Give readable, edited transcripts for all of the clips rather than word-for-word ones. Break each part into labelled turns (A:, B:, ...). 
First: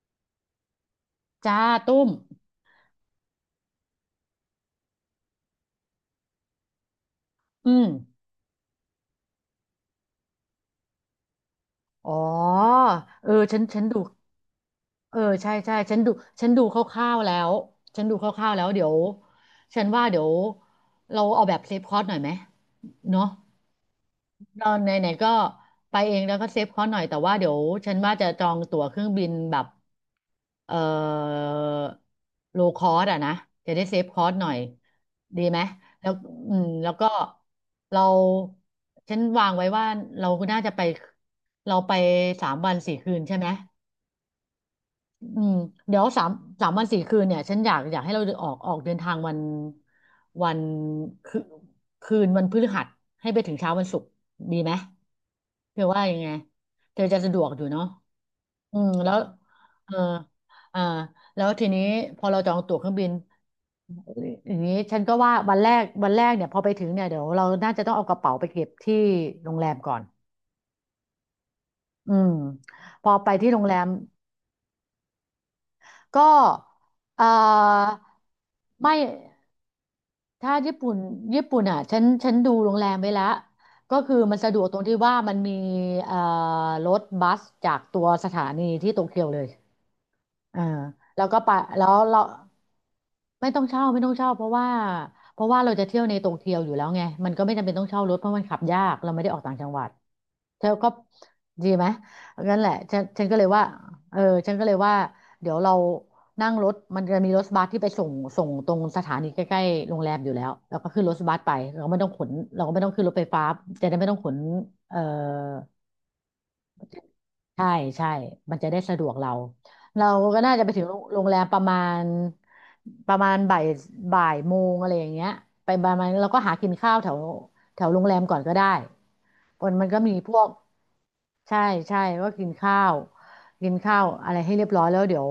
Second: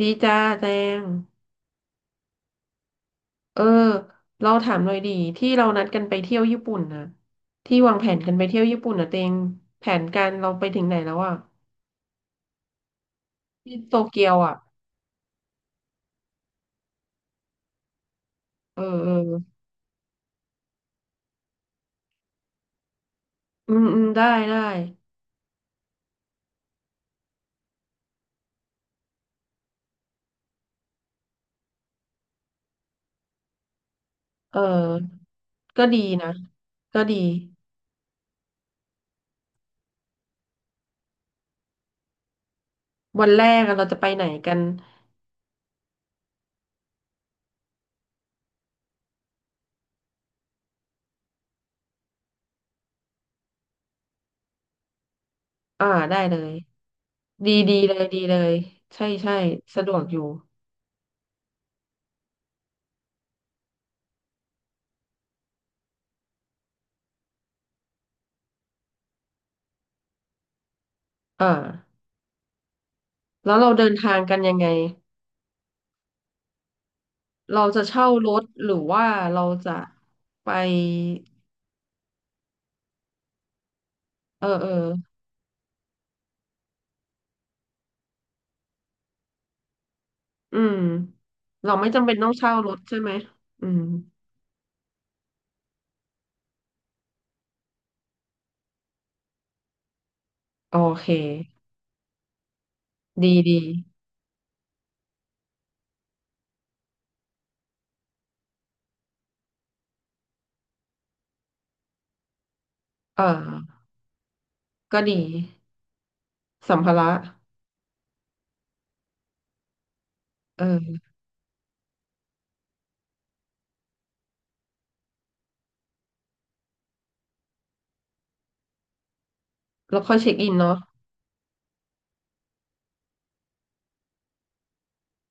A: ดีจ้าแจง
B: จ้าตุ้ม
A: เออเราถามหน่อยดีที่เรานัดกันไปเที่ยวญี่ปุ่นนะ
B: อื
A: ที่
B: ม
A: วางแผนกันไปเที่ยวญี่ปุ่นนะเตงแผนการเราไปถึงไหนแล้วอ่ะ
B: อ๋อ เออฉัน
A: ที่
B: ฉัน
A: โต
B: ดู
A: เกียวอ่ะ
B: เออใช่ใช่ฉันดูคร่าวๆแล้วฉันดูคร่าวๆแล้ว
A: เออ
B: เดี๋ยว
A: เออ
B: ฉันว่าเดี๋ยวเราเอาแบบเซฟคอร์สหน่อยไหมเนาะ
A: อืมอืมได้ ได้
B: ตอนไหนๆก็ไปเองแล้วก็เซฟเขาหน่อยแต่ว่าเดี๋ยวฉันว่าจะจองตั๋วเครื่องบินแบบเอ่อโลคอสอะนะจะได้เซฟคอสหน่อย
A: เออ
B: ดีไหม
A: ก็ดี
B: แล้ว
A: นะ
B: แล้ว
A: ก็
B: ก็
A: ดี
B: เราฉันวางไว้ว่าเราน่าจะไปเราไปสามวันสี่คืน
A: วัน
B: ใช่
A: แร
B: ไหม
A: กอะเราจะไปไหนกัน
B: อืมเดี๋ยวสามวันสี่คืนเนี่ยฉันอยากให้เราออกเดินทางวันวันคืนคืนวันพฤหัสให้ไปถึงเช้าวันศุกร์ดีไหมเธอ
A: อ่า
B: ว่ายั
A: ได้
B: งไง
A: เลย
B: เธอจะสะดวก
A: ดี
B: อยู่
A: ดี
B: เนาะ
A: เลยดีเลย
B: อืม
A: ใช่
B: แล้ว
A: ใช่สะด
B: เออ
A: วกอยู่
B: อ่าแล้วทีนี้พอเราจองตั๋วเครื่องบินอย่างนี้ฉันก็ว่าวันแรกเนี่ยพอไปถึงเนี่ยเดี๋ยวเราน่าจะต้องเอากระเป๋าไปเก็บที่โรงแรมก่อน
A: อ่า
B: อืมพอไปที่
A: แล้ว
B: โรง
A: เรา
B: แร
A: เดิ
B: ม
A: นทางกันยังไง
B: ก็เอ่อ
A: เราจะเช่ารถหรือ
B: ไม่
A: ว่าเราจะไป
B: ถ้าญี่ปุ่นอ่ะฉันดูโรงแรมไว้ละก็คือมัน
A: เออ
B: สะดวก
A: เออ
B: ตรงที่ว่ามันมีเอ่อรถบัสจากตัวสถานีที่โตเกียวเลย
A: อื
B: เอ่า
A: ม
B: แล้วก็ไป
A: เรา
B: แล้
A: ไม่
B: ว
A: จำเป็น
B: เรา
A: ต้องเช่ารถใช่ไหม
B: ไม่ต้อง
A: อืม
B: เช่าไม่ต้องเช่าเพราะว่าเราจะเที่ยวในโตเกียวอยู่แล้วไงมันก็ไม่จำเป็นต้องเช่ารถเพราะมันขับยากเราไม่ได้ออกต่างจังหวัดเธอ
A: โอ
B: ก็
A: เค
B: ดีไหมงั้นแหละฉัน
A: ดี
B: ก็เลย
A: ดี
B: ว่าเออฉันก็เลยว่าเดี๋ยวเรานั่งรถมันจะมีรถบัสที่ไปส่งตรงสถานีใกล้ๆโรงแรมอยู่แล้วเราก็ขึ้นรถบัสไปเราก็ไม่ต้องขนเราก็ไม่ต้องขึ้นรถ
A: เอ
B: ไฟ
A: อ
B: ฟ้าจะได้ไม่ต้องขนเอ่อ
A: ก็ดีสัมภาระ
B: ใช่ใช่มันจะได้สะดวกเราก็น่าจะไปถึงโรง
A: เออ
B: โรงแรมประมาณบ่ายโมงอะไรอย่างเงี้ยไปประมาณเราก็หากินข้าวแถวแถวโรงแรมก่อนก็ได้มันก็
A: แล้ว
B: มี
A: ค่อย
B: พ
A: เช็ค
B: วก
A: อินเนาะ
B: ใช่ใช่ก็กินข้าวอะไรให้เรียบร้อยแล้วเดี๋ยว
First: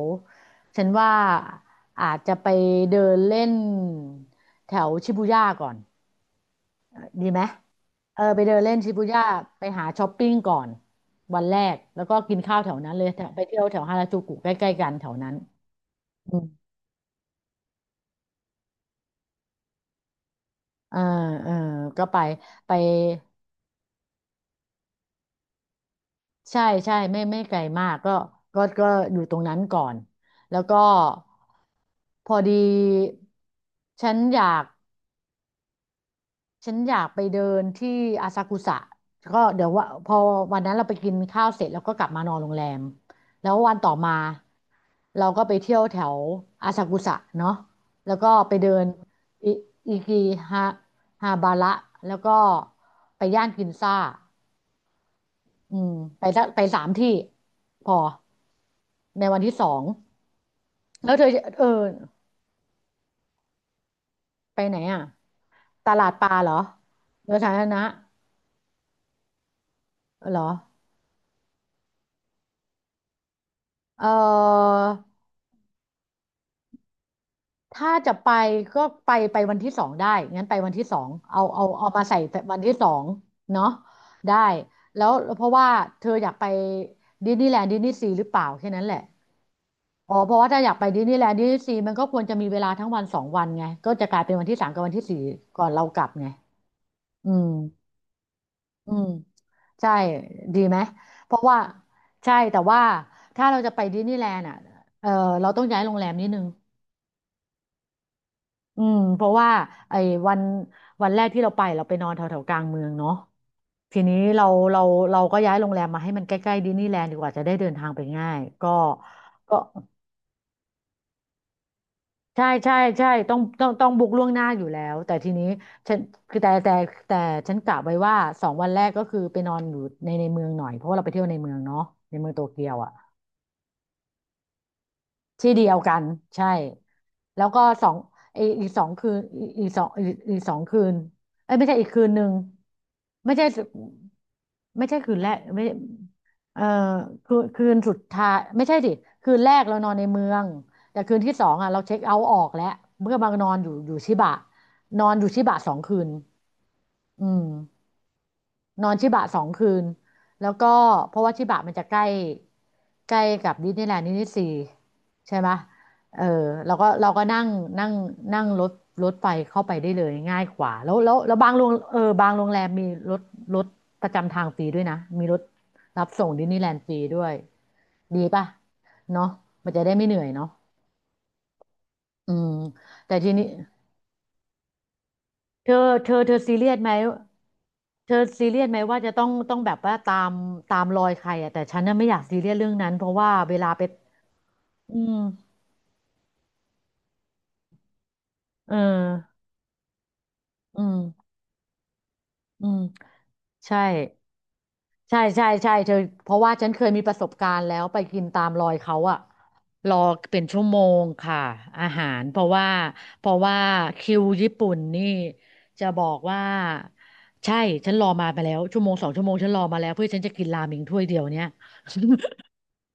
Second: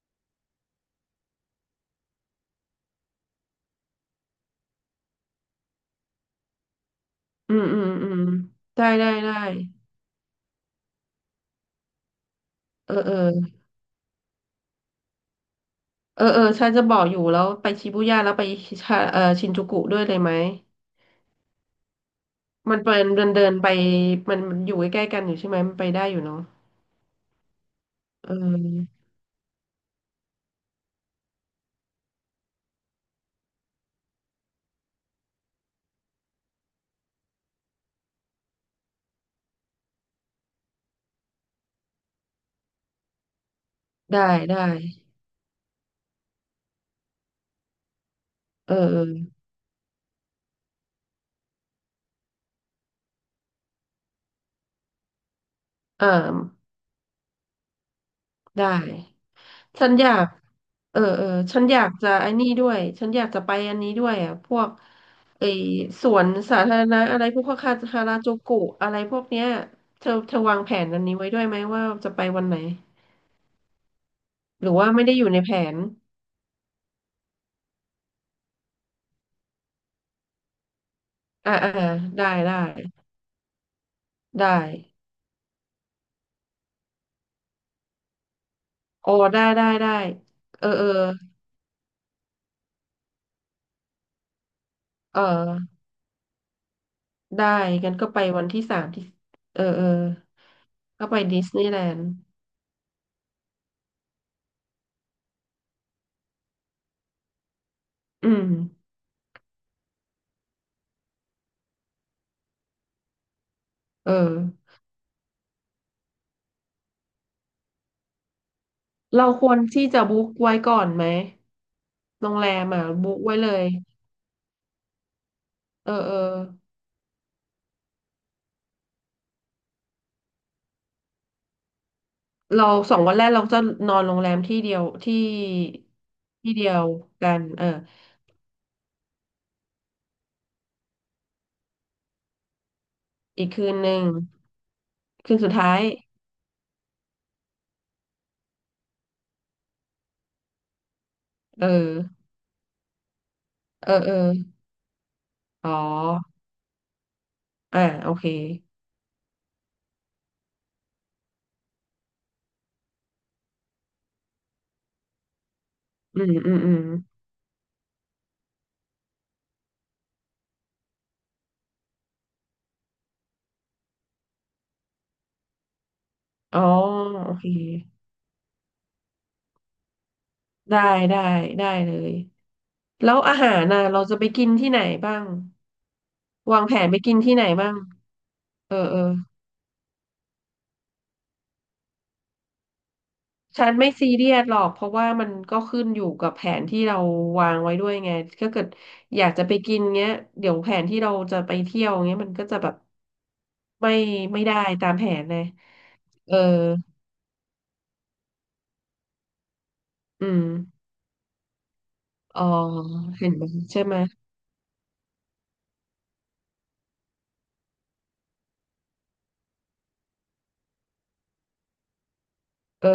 B: ฉันว่าอาจจะไปเดินเล่นแถวชิบูย่าก่อนดีไหม
A: อืมอืมอื
B: เอ
A: ม
B: อไปเดินเล่น
A: ได้
B: ชิบู
A: ได้
B: ย่า
A: ได้
B: ไปหาช้อปปิ้งก่อนวันแรกแล้วก็กินข้าวแถว
A: เอ
B: นั้
A: อ
B: นเลย
A: เออ
B: แถวไปเที่ยวแถวฮาราจูกุใกล้ๆกันแถวนั้น
A: เออ
B: อื
A: เอ
B: ม
A: อฉันจะบอกอยู่แล้วไปชิบูย่าแล้วไปชาชินจูกุด้วยเลยไหม
B: เออเออก็ไปไป
A: มันเป็นเดินเดินไปมันอยู่ใกล้ๆกันอยู่ใช่ไหมมันไปได้อยู่เนาะ
B: ใช่ใช่ไม่ไกลมากก็
A: เอ
B: ก็ก็
A: อ
B: อยู่ตรงนั้นก่อนแล้วก็พอดีฉันอยาก ไปเดินที่อาซากุสะก็เดี๋ยวว่าพอวันนั้นเราไปกินข้าวเสร็จแล้วก็กลับมานอนโรงแรมแล้ววันต่อมา
A: ได้ได้
B: เราก็ไปเที่ยวแถวอาซากุสะเนาะแล้วก็ไป
A: เออ
B: เดิน
A: เออ
B: อิอิกิฮาฮาบาระแล้วก็ไปย่านกินซ่าอืม
A: อ่า
B: ไปสามที่พอ
A: ได้
B: ในวันที่สอง
A: ฉันอยากเออ
B: แล้ว
A: เอ
B: เธ
A: อ
B: อ
A: ฉั
B: เอ
A: น
B: อ
A: อยากจะไอ้นี่ด้วยฉันอยากจะไปอันนี้ด้วยอ่ะพ
B: ไป
A: วก
B: ไหนอ่ะ
A: ไอ้
B: ต
A: ส
B: ลาด
A: ว
B: ป
A: น
B: ลาเหรอ
A: สาธารณะอะไร
B: เรื
A: พ
B: อ
A: วก
B: สาธาร
A: ค
B: ณะ
A: าราจูกุอะไรพวกเนี้ยเธอเธ
B: เหร
A: อ
B: อ
A: วางแผนอันนี้ไว้ด้วยไหมว่าจะไปวันไหน
B: เอ
A: หรือว่าไม่ได้
B: อ
A: อยู่ในแผน
B: ถ้าจะไปก็ไปวันที่สองได้งั้นไปวันที่สองเอา
A: อ่า
B: เอา
A: อ่า
B: เอามาใส่
A: ได้ได้
B: วันที่สองเนาะได้
A: ได้
B: แล้วเพราะว่าเธออยากไปดิสนีย์แลนด์ดิสนีย์ซีหรือเปล่าแค่นั้นแหละ
A: โอ้ได้ได้ได้
B: อ๋อเพราะว่าถ้า
A: เอ
B: อ
A: อ
B: ยากไป
A: เออ
B: ดิสนีย์แลนด์ดิสนีย์ซีมันก็ควรจะมีเวลาทั้งวันสองวันไง ก็จะกลายเป็นวันที่สามกับวันที่สี่
A: เอ
B: ก่อน
A: อ
B: เรากลับไงอื
A: ได้
B: ม
A: งั้นก็ไปวันที่สาม
B: อื
A: ที่
B: ม
A: เออเออ
B: ใช่ดีไหม
A: ก็ไป
B: เพ
A: ดิ
B: ราะ
A: ส
B: ว่า
A: นีย์แลนด์
B: ใช่แต่ว่าถ้าเราจะไปดิสนีย์แลนด์อ่ะเออเราต้องย้ายโรงแรมนิดนึง
A: อืม
B: อืมเพราะว่าไอ้วันวันแรกที่เราไปนอนแถวแถวกลางเมืองเนาะที
A: เออ
B: นี้เราเราก็ย้ายโรงแรมมาให้มันใกล้ๆดิสนีย์แลนด์ดีกว่าจะได้เดินทางไปง่ายก็
A: เราคว
B: ก็
A: รที่จะบุ๊กไว้ก่อนไหม โรง
B: ใช่
A: แรม
B: ใช่
A: อ่ะ
B: ใช่
A: บุ๊ก
B: ต้
A: ไว้
B: อง
A: เลย
B: ต้องต้องบุ๊กล่วงหน้าอยู่แล้วแต่ทีนี้
A: เออ
B: ฉัน
A: เออ
B: คือแต่ฉันกะไว้ว่าสองวันแรกก็คือไปนอนอยู่ในเมืองหน่อยเพราะว่าเราไปเที่ยวในเมืองเนาะในเมืองโตเกีย
A: เรา
B: วอ่ะ
A: สองวันแรกเราจะนอนโรงแรมที่เดียวที่
B: ที่เดียวกันใช่
A: ที่เดียวกั
B: แล้
A: น
B: วก็
A: เออ
B: สองไออีกสองคืนสองสองคืนเอ้ยไม่ใช่อีกคืนหนึ่งไม่
A: อี
B: ใช่
A: กคืนหนึ่ง
B: ไม่ใช่คืนแร
A: คื
B: ก
A: นสุด
B: ไม่
A: ท้าย
B: เออคืนสุดท้ายไม่ใช่ดิคืนแรกเรานอนในเมืองแต่คืนที่สอง
A: เออ
B: อ่ะเราเช็คเอาท์ออกแล้วเมื่อมานอนอยู่
A: เอ
B: อ
A: อ
B: ยู่
A: เอ
B: ชิ
A: อ
B: บะนอนอยู่ชิบะ
A: อ๋
B: สองคืน
A: อ
B: อื
A: อ่า
B: ม
A: โอเค
B: นอนชิบะสองคืนแล้วก็เพราะว่าชิบะมันจะใกล้ใกล้กับดิสนีย์แลนด์ดิสนีย์ซีใช่ไหมเอ
A: อื
B: อ
A: มอืมอื
B: เรา
A: ม
B: ก็เราก็นั่งนั่งนั่งรถไฟเข้าไปได้เลยง่ายกว่าแล้วบางโรงเออบางโรงแรมมีรถรถประจำทางฟรีด้วยนะมีรถรับส่งดิสนี
A: อ๋อ
B: ย์แลนด์ฟรีด้ว
A: โอ
B: ย
A: เค
B: ดีป่ะเนาะมันจะได้ไม่เหนื่อยเนาะ
A: ได้ได้ได้เลย
B: อืม
A: แล้
B: แต่
A: ว
B: ที
A: อา
B: นี้
A: หารน่ะเราจะไปกินที่ไหนบ้าง
B: เธอเธอซี
A: วาง
B: เรีย
A: แผ
B: สไห
A: น
B: ม
A: ไปกินที่ไหนบ้าง
B: เธอซีเรียส
A: เอ
B: ไหม
A: อเอ
B: ว่า
A: อ
B: จะต้องแบบว่าตามรอยใครอ่ะแต่ฉันน่ะไม่อยากซีเรียสเรื่องนั้นเพราะว่าเว
A: ฉั
B: ลา
A: น
B: ไป
A: ไม่ซีเรียสหรอกเพราะ
B: อื
A: ว่ามัน
B: ม
A: ก็ขึ้นอยู่กับแผนที่เราวางไว้ด้วยไงถ้าเกิด
B: เอ
A: อยาก
B: อ
A: จะไปกินเงี้ยเดี๋ยวแผ
B: อื
A: นที่เรา
B: ม
A: จะไปเที่ยวเงี้ยมันก็จะ
B: อื
A: แบบ
B: มใช่
A: ไม่ไม่ได้ตามแผ
B: ใช่
A: นเลย
B: ใช่ใช่เธอเพ
A: เออ
B: ราะว่าฉันเคยมีประสบการณ์แล้วไปกินตามรอยเขาอะรอ
A: อื
B: เป็
A: ม
B: นชั่วโมงค่ะอาหารเพ
A: อ๋อ
B: ราะว่าเพ
A: เห็น
B: ราะ
A: ไหม
B: ว่า
A: ใช่ไหม
B: คิวญี่ปุ่นนี่จะบอกว่าใช่ฉันรอมาไปแล้วชั่วโมงสองชั่วโมงฉันรอมาแล้วเพื่อฉันจะกินราเมงถ้วยเดียวเนี่ย
A: เออ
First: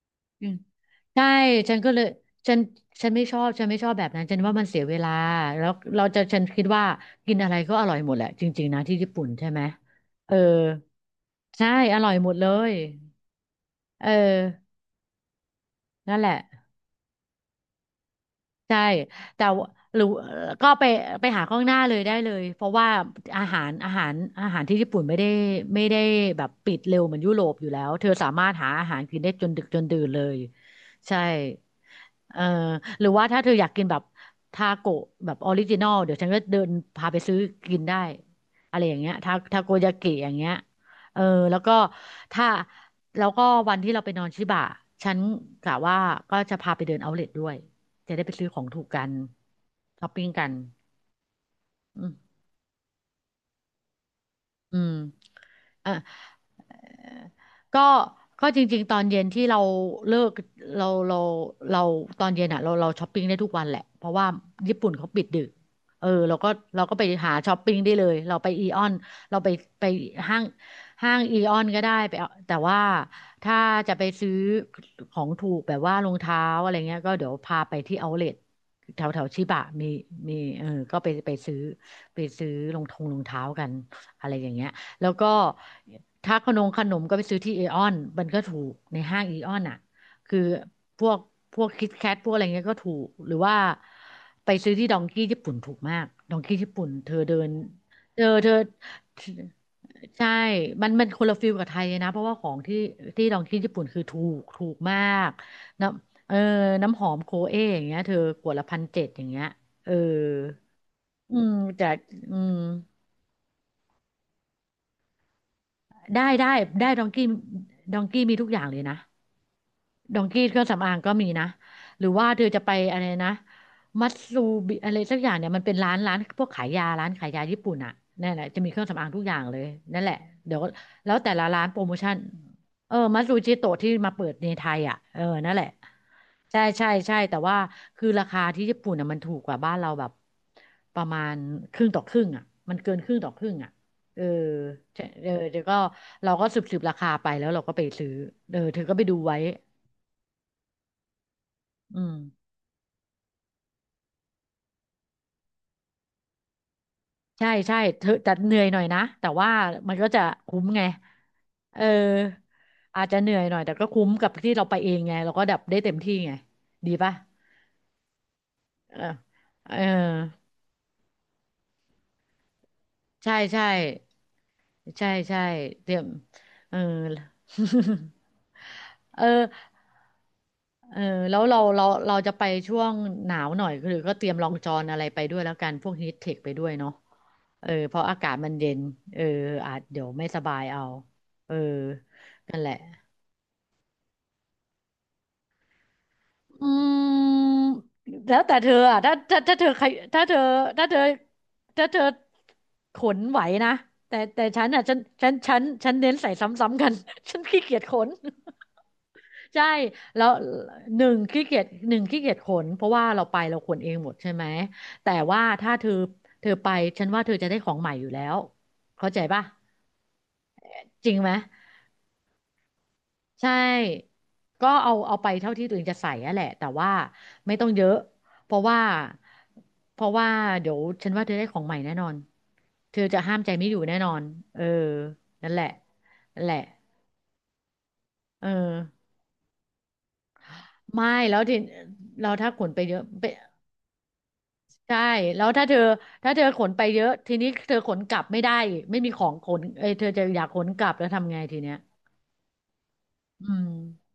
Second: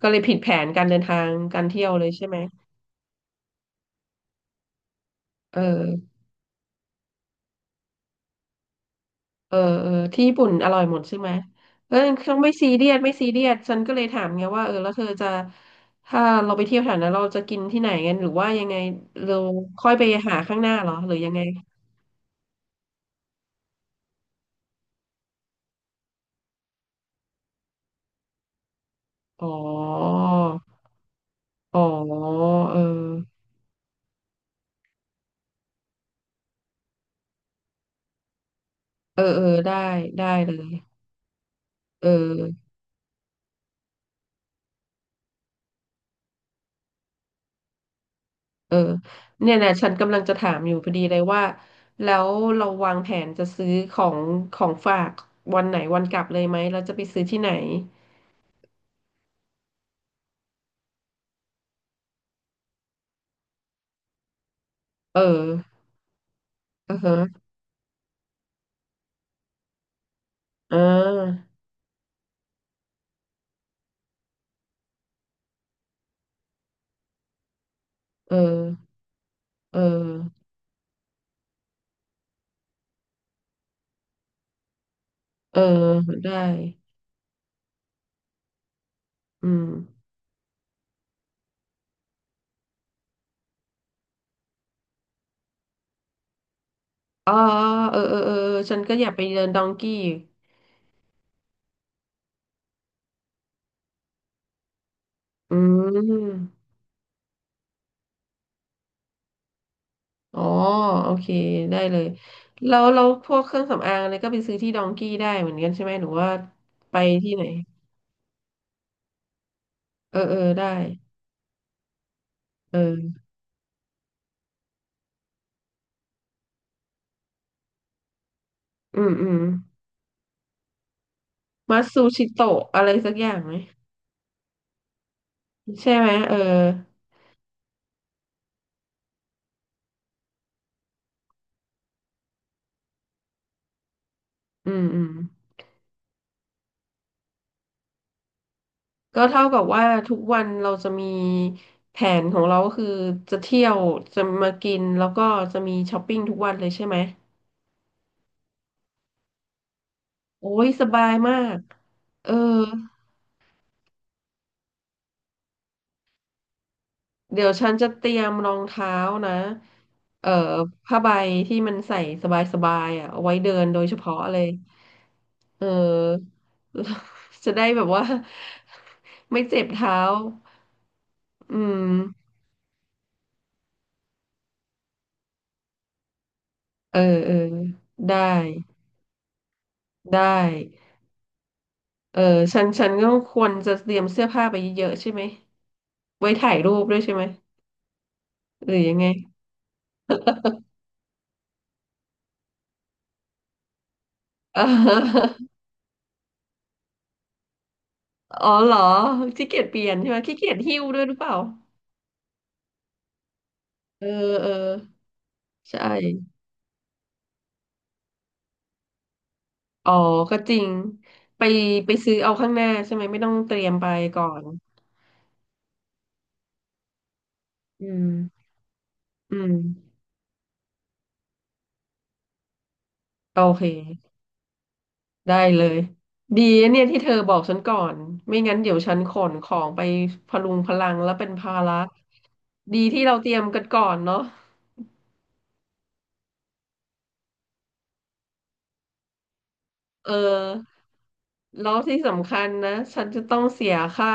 A: ก็เลยผิด
B: อื
A: แผ
B: ม
A: นการเดินทา
B: ใช่
A: งการ
B: ฉัน
A: เที่ย
B: ก็
A: ว
B: เล
A: เล
B: ย
A: ยใช่ไหม
B: ฉันฉันไม่ชอบ ฉันไม่ชอบแบบนั้น ฉันว่ามันเสียเวลา
A: เอ
B: แล้วเรา
A: อ
B: จะฉันคิดว่ากินอะไรก็อร่อยหมดแหละ จริงๆนะที่ญี่ปุ่นใช่
A: เออ
B: ไหม
A: เออที่
B: เอ
A: ญี่
B: อ
A: ปุ่นอร่อยหมดใช่ไหม
B: ใช่
A: เอ
B: อ
A: อ
B: ร่อยหมด
A: เขา
B: เล
A: ไม่ซี
B: ย
A: เรียสฉันก็เล
B: เอ
A: ย
B: อ
A: ถามไงว่าเออแล้วเธอจะ
B: นั่น
A: ถ้า
B: แหละ
A: เราไปเที่ยวแถวนั้นเราจะกินที่ไหนกันหรือว่ายังไง
B: ใช่
A: เรา
B: แต่ว่า
A: ค่อย
B: หรื
A: ไป
B: อ
A: หาข้างห
B: ก็
A: น้า
B: ไป
A: เหรอหรือ
B: ไป
A: ยังไง
B: หาข้างหน้าเลยได้เลยเพราะว่าอาหารอาหารอาหารที่ญี่ปุ่นไม่ได้แบบปิดเร็วเหมือนยุโรปอยู่แล้วเธอสามารถหาอาหารกินได้จ
A: อ๋
B: นดึกจนดื่นเล
A: อ
B: ยใช่
A: อ๋อ
B: เออ
A: เอ
B: หรือว่าถ้า
A: อ
B: เธออยากกินแบบทาโกะแบบออริจินอลเดี๋ยวฉันก็เดินพาไปซื้อกินได้อะไรอย่างเงี้ย
A: เออ
B: ทา
A: เออ
B: ทาโก
A: ได้
B: ยากิอ
A: ได้
B: ย่างเงี้
A: เล
B: ย
A: ย
B: เออแล้วก็
A: เ
B: ถ้า
A: ออ
B: แล้วก็วันที่เราไปนอนชิบะฉันกะว่าก็จะพาไปเดินเอาท์เลด้วย จะได้ไปซื้อของ
A: เออ
B: ถูกกัน
A: เนี่ยนะฉัน
B: ช้อป
A: กำลัง
B: ปิ้ง
A: จะ
B: กั
A: ถา
B: น
A: มอยู่พอดีเลยว่า
B: อืม
A: แล้วเราวางแผนจะซื้อของ
B: อืม
A: ฝากวันไหน
B: อ่ะ
A: วันกลับเลยไหมเราจะไปซื้อที่ไหน
B: ก็ก็จริงๆตอนเย็นที่เราเลิกเราเราเราตอนเย็นอ่ะเราช้อปปิ้งได้ทุกวันแหละเพราะว่าญี่ปุ่นเขา
A: เอ
B: ปิดดึ
A: อ
B: กเออเราก็เรา
A: อื
B: ก็
A: อ
B: ไปหา
A: ฮะ
B: ช้อปปิ้งได้เลยเราไปอีออนเราไปห้าง
A: อ่
B: ห้างอีอ
A: า
B: อนก็ได้ไปเอาแต่ว่าถ้าจะไปซื้อของถูกแบบว่ารองเท้าอะไรเงี้ยก็เดี๋ยวพาไปที่เอาท์เล
A: เอ
B: ท
A: อ
B: แถวแถวชิบะ
A: เออ
B: มีเออก็ไปซื้อรองเท้ากันอะไรอย่างเงี้ย แล้วก็
A: เออได้
B: ถ้าขนมก็ไปซื้อที่เอออนมันก็ถูกในห้างเออ
A: อื
B: อน
A: ม
B: อ่ะคือพวกพวกคิตแคทพวกอะไรเงี้ยก็ถูกหรือว่าไปซื้อที่ดองกี้ญี่ปุ่นถูกมากดองกี้ญี่ปุ่นเธอ
A: อ๋อ
B: เดิน
A: เออเอ
B: เธ
A: อ
B: อ
A: เออ
B: เธอ
A: ฉันก็อยากไปเดินดองกี้
B: ใช่มันคนละฟิลกับไทยเลยนะเพราะว่าของที่ที่ลองที่ญี่ปุ่นคือถูกถูกมาก
A: อื
B: น้ำเออ
A: ม
B: น้ำหอมโคเออย่างเงี้ยเธอขวดละพันเจ็ดอย่างเงี้ยเออ
A: อ๋อโอเค
B: อืม
A: ได้
B: แต่
A: เลย
B: อืม
A: แล้วเราพวกเครื่องสำอางอะไรก็ไปซื้อที่ดองกี้ได้เหมือนกันใช่ไหมหรือ
B: ได้
A: ว่า
B: ได้ได้
A: ไป
B: ดองกี้
A: ที่ไหน
B: ดองกี้มีทุกอย่างเลยนะ
A: เอ
B: ด
A: อ
B: อง
A: เออ
B: กี้เครื่อ
A: ได้
B: งสำอางก็มีนะหรือว่าเธอจะไป
A: เอ
B: อะ
A: อ
B: ไรนะมัตซูบิอะไรสักอย่างเนี่ยมันเป็นร้านพวกขายยาร้านขายยาญี่ปุ่นอ่ะนั่นแหละจะมีเครื่อง
A: อื
B: สำอาง
A: ม
B: ทุก
A: อื
B: อย่าง
A: ม
B: เลยนั่นแหละเดี๋ยวแล้วแต่ละร้านโป
A: มา
B: รโม
A: ซู
B: ชั่น
A: ชิโตะอะไร
B: เออ
A: สัก
B: มัต
A: อ
B: ซู
A: ย่างไห
B: จิ
A: ม
B: โตะที่มาเปิดในไทยอ่ะเออนั่นแหละ
A: ใช่ไหมเออ
B: ใช่ใช่ใช่แต่ว่าคือราคาที่ญี่ปุ่นอ่ะมันถูกกว่าบ้านเราแบบประมาณครึ่งต่อครึ่งอ่ะมันเกินครึ่งต่อครึ่งอ่ะเออ
A: อืมอื
B: ใช่
A: ม
B: เออเดี๋ยวก็เราก็สืบราคาไปแล้วเราก็ไปซื้อเออเธอก็ไปดู
A: ก็
B: ไว้
A: เท่ากับว่าทุกวันเราจะมีแผ
B: อืม
A: นของเราก็คือจะเที่ยวจะมากินแล้วก็จะมีช้อปปิ้งทุกวันเลยใช่ไหม
B: ใช่ใช่เธอแต่เหนื่อยหน่อยนะแต่ว่ามันก็จะ
A: โอ้
B: คุ้ม
A: ย
B: ไง
A: สบายมาก
B: เออ
A: เออ
B: อาจจะเหนื่อยหน่อยแต่ก็คุ้มกับที่เราไปเองไงเราก็ดับได้เต็มที่ไงดีป่ะ
A: เดี๋ยวฉันจะเตรียมรองเท้า
B: เออ
A: นะ
B: เออ
A: เอ่อผ้าใบที่มันใส่สบายๆอ่ะเอา
B: ใช่
A: ไว้เดิ
B: ใช่
A: นโดยเฉพาะเลย
B: ใช่ใช่
A: เอ
B: เตรียม
A: อ
B: เออ
A: จะได้แบบว่า
B: เอ
A: ไม่
B: อ
A: เจ็บเท้า
B: เออแล้ว
A: อื
B: เราเรา
A: ม
B: เราจะไปช่วงหนาวหน่อยคือก็เตรียมรองจอนอะไรไปด้วยแล้วกันพวกฮีทเทคไปด้วยเนาะ
A: เออ
B: เออเพราะอา
A: ได้
B: กาศมันเย็นเอออาจเดี๋ยว
A: ได้
B: ไม่สบายเอาเออ
A: เออ
B: นั่น
A: ฉั
B: แห
A: น
B: ละ
A: ฉันก็ควรจะเตรียมเสื้อผ้าไปเยอะๆใช่ไหมไว้ถ่ายรู
B: อื
A: ปด้วยใช่ไหม
B: มแล้วแต่เธ
A: ห
B: อ
A: รือยั
B: อ่ะ
A: งไง
B: ถ้าเธอใครถ้าเธอถ้าเธอถ้าเธอขนไหวนะแต่
A: เอ
B: ฉันอ่ะฉันฉั
A: อ
B: นฉันฉันเน้นใส่ซ้ำๆกัน ฉันขี้เกียจขน
A: อ๋อเหรอขี้เกีย
B: ใช่
A: จเปลี่ยนใช่ไหม
B: แล้ว
A: ขี้เกียจหิ้ว
B: ห
A: ด้วย
B: นึ่
A: หรื
B: ง
A: อเปล่า
B: ขี้เกียจหนึ่งขี้เกียจขนเพราะว่าเราไปเราขนเอง
A: เอ
B: หม
A: อ
B: ดใช่ไหม
A: เออ
B: แต่ว่าถ้า
A: ใช
B: เธอ
A: ่
B: เธอไปฉันว่าเธอจะได้ของใหม่อยู่แล้วเข้าใจป่ะ
A: อ๋อก็จริง
B: จริงไหม
A: ไปไปซื้อเอาข้างหน้าใช่ไหมไม่ต้อง
B: ใช
A: เตรียมไป
B: ่
A: ก่อน
B: ก็เอาไปเท่าที่ตัวเองจะใส่อะแหละแต่ว่าไม่ต้องเย
A: อื
B: อะ
A: ม
B: เพราะว่า
A: อืม
B: เพราะว่าเดี๋ยวฉันว่าเธอได้ของใหม่แน่นอน เธอจะห้า
A: โอ
B: มใจ
A: เ
B: ไม่อยู่แน่นอ
A: ค
B: นเออ
A: ได้
B: นั่นแห
A: เล
B: ละ
A: ย
B: นั่
A: ดี
B: นแหละ
A: นะเนี่ยที่เธอบอกฉันก่อนไม่
B: เอ
A: งั้นเดี๋ยวฉัน
B: อ
A: ขนของไปพะลุงพะลัง
B: ไม่
A: แล้วเป็น
B: แล้ว
A: ภา
B: ที
A: ระ
B: เราถ้าขนไป
A: ดี
B: เยอะ
A: ที่เรา
B: ไป
A: เตรียมกันก่อนเนาะ
B: ใช่แล้วถ้าเธอขนไปเยอะทีนี้เธอขนกลับไม่ได้ไม่มีของขนเอยเธอ
A: เออ
B: จะอยากขนกลับแล้วทำไงที
A: แล้
B: เนี้ย
A: วที่สำคัญนะฉันจะต้อง
B: อื
A: เสี
B: ม
A: ยค่า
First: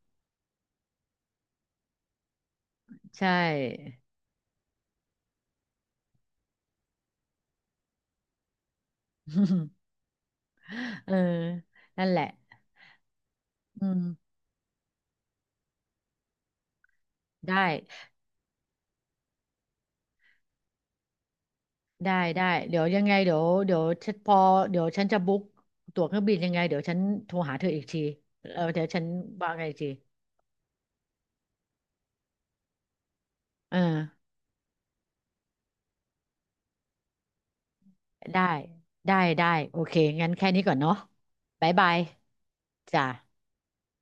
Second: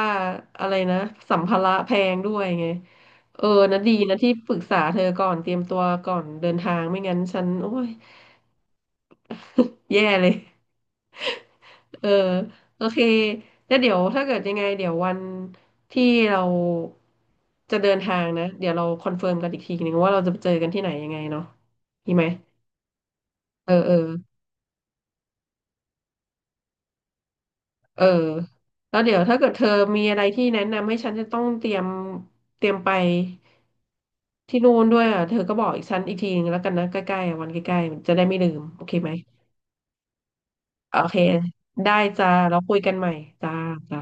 A: อะไรนะสัมภาระแพงด้วยไง
B: ใช
A: เออนะดี
B: ่
A: นะที่ปรึกษาเธอก่อนเตรียมตัวก่อนเดินทางไม่งั้นฉันโอ้ย แย่เลย
B: เออนั่
A: เอ
B: น
A: อ
B: แหละ
A: โอเคแล้ว
B: อื
A: เดี๋ยว
B: ม
A: ถ้าเกิดยังไงเดี๋ยววันที่เรา
B: ได้
A: จะเดินทางนะเดี๋ยวเราคอนเฟิร์มกันอีกทีนึงว่าเราจะไปเจอกันที่ไหนยังไงเนาะ
B: ได้
A: ดีไหม
B: ได้เดี๋ยวยังไงเดี๋ยว
A: เออ
B: เดี๋ยว
A: เออ
B: ฉันพอเดี๋ยวฉันจะบุ๊กตั๋วเครื่องบินยังไงเดี๋ยวฉันโทรหาเธออีกที
A: เออ
B: เออเดี๋ยว
A: แล้
B: ฉั
A: ว
B: น
A: เดี๋ยวถ้าเกิ
B: ว่า
A: ดเธ
B: ไง
A: อ
B: อีกที
A: มีอะไรที่แนะนำให้ฉันจะต้องเตรียมไป
B: เออ
A: ที่นู่นด้วยอ่ะเธอก็บอกอีกฉันอีกทีนึงแล้วกันนะใกล้ๆอ่ะวันใกล้ๆมันจะได้ไม่
B: ได้
A: ลืมโอเคไหม
B: ได้ได้โอเคงั้นแค่นี้ก่อนเนาะ
A: โอเค
B: บ๊ายบา
A: ได้
B: ย
A: จ้าเราคุยกัน
B: จ้ะ
A: ใหม่จ้าจ้า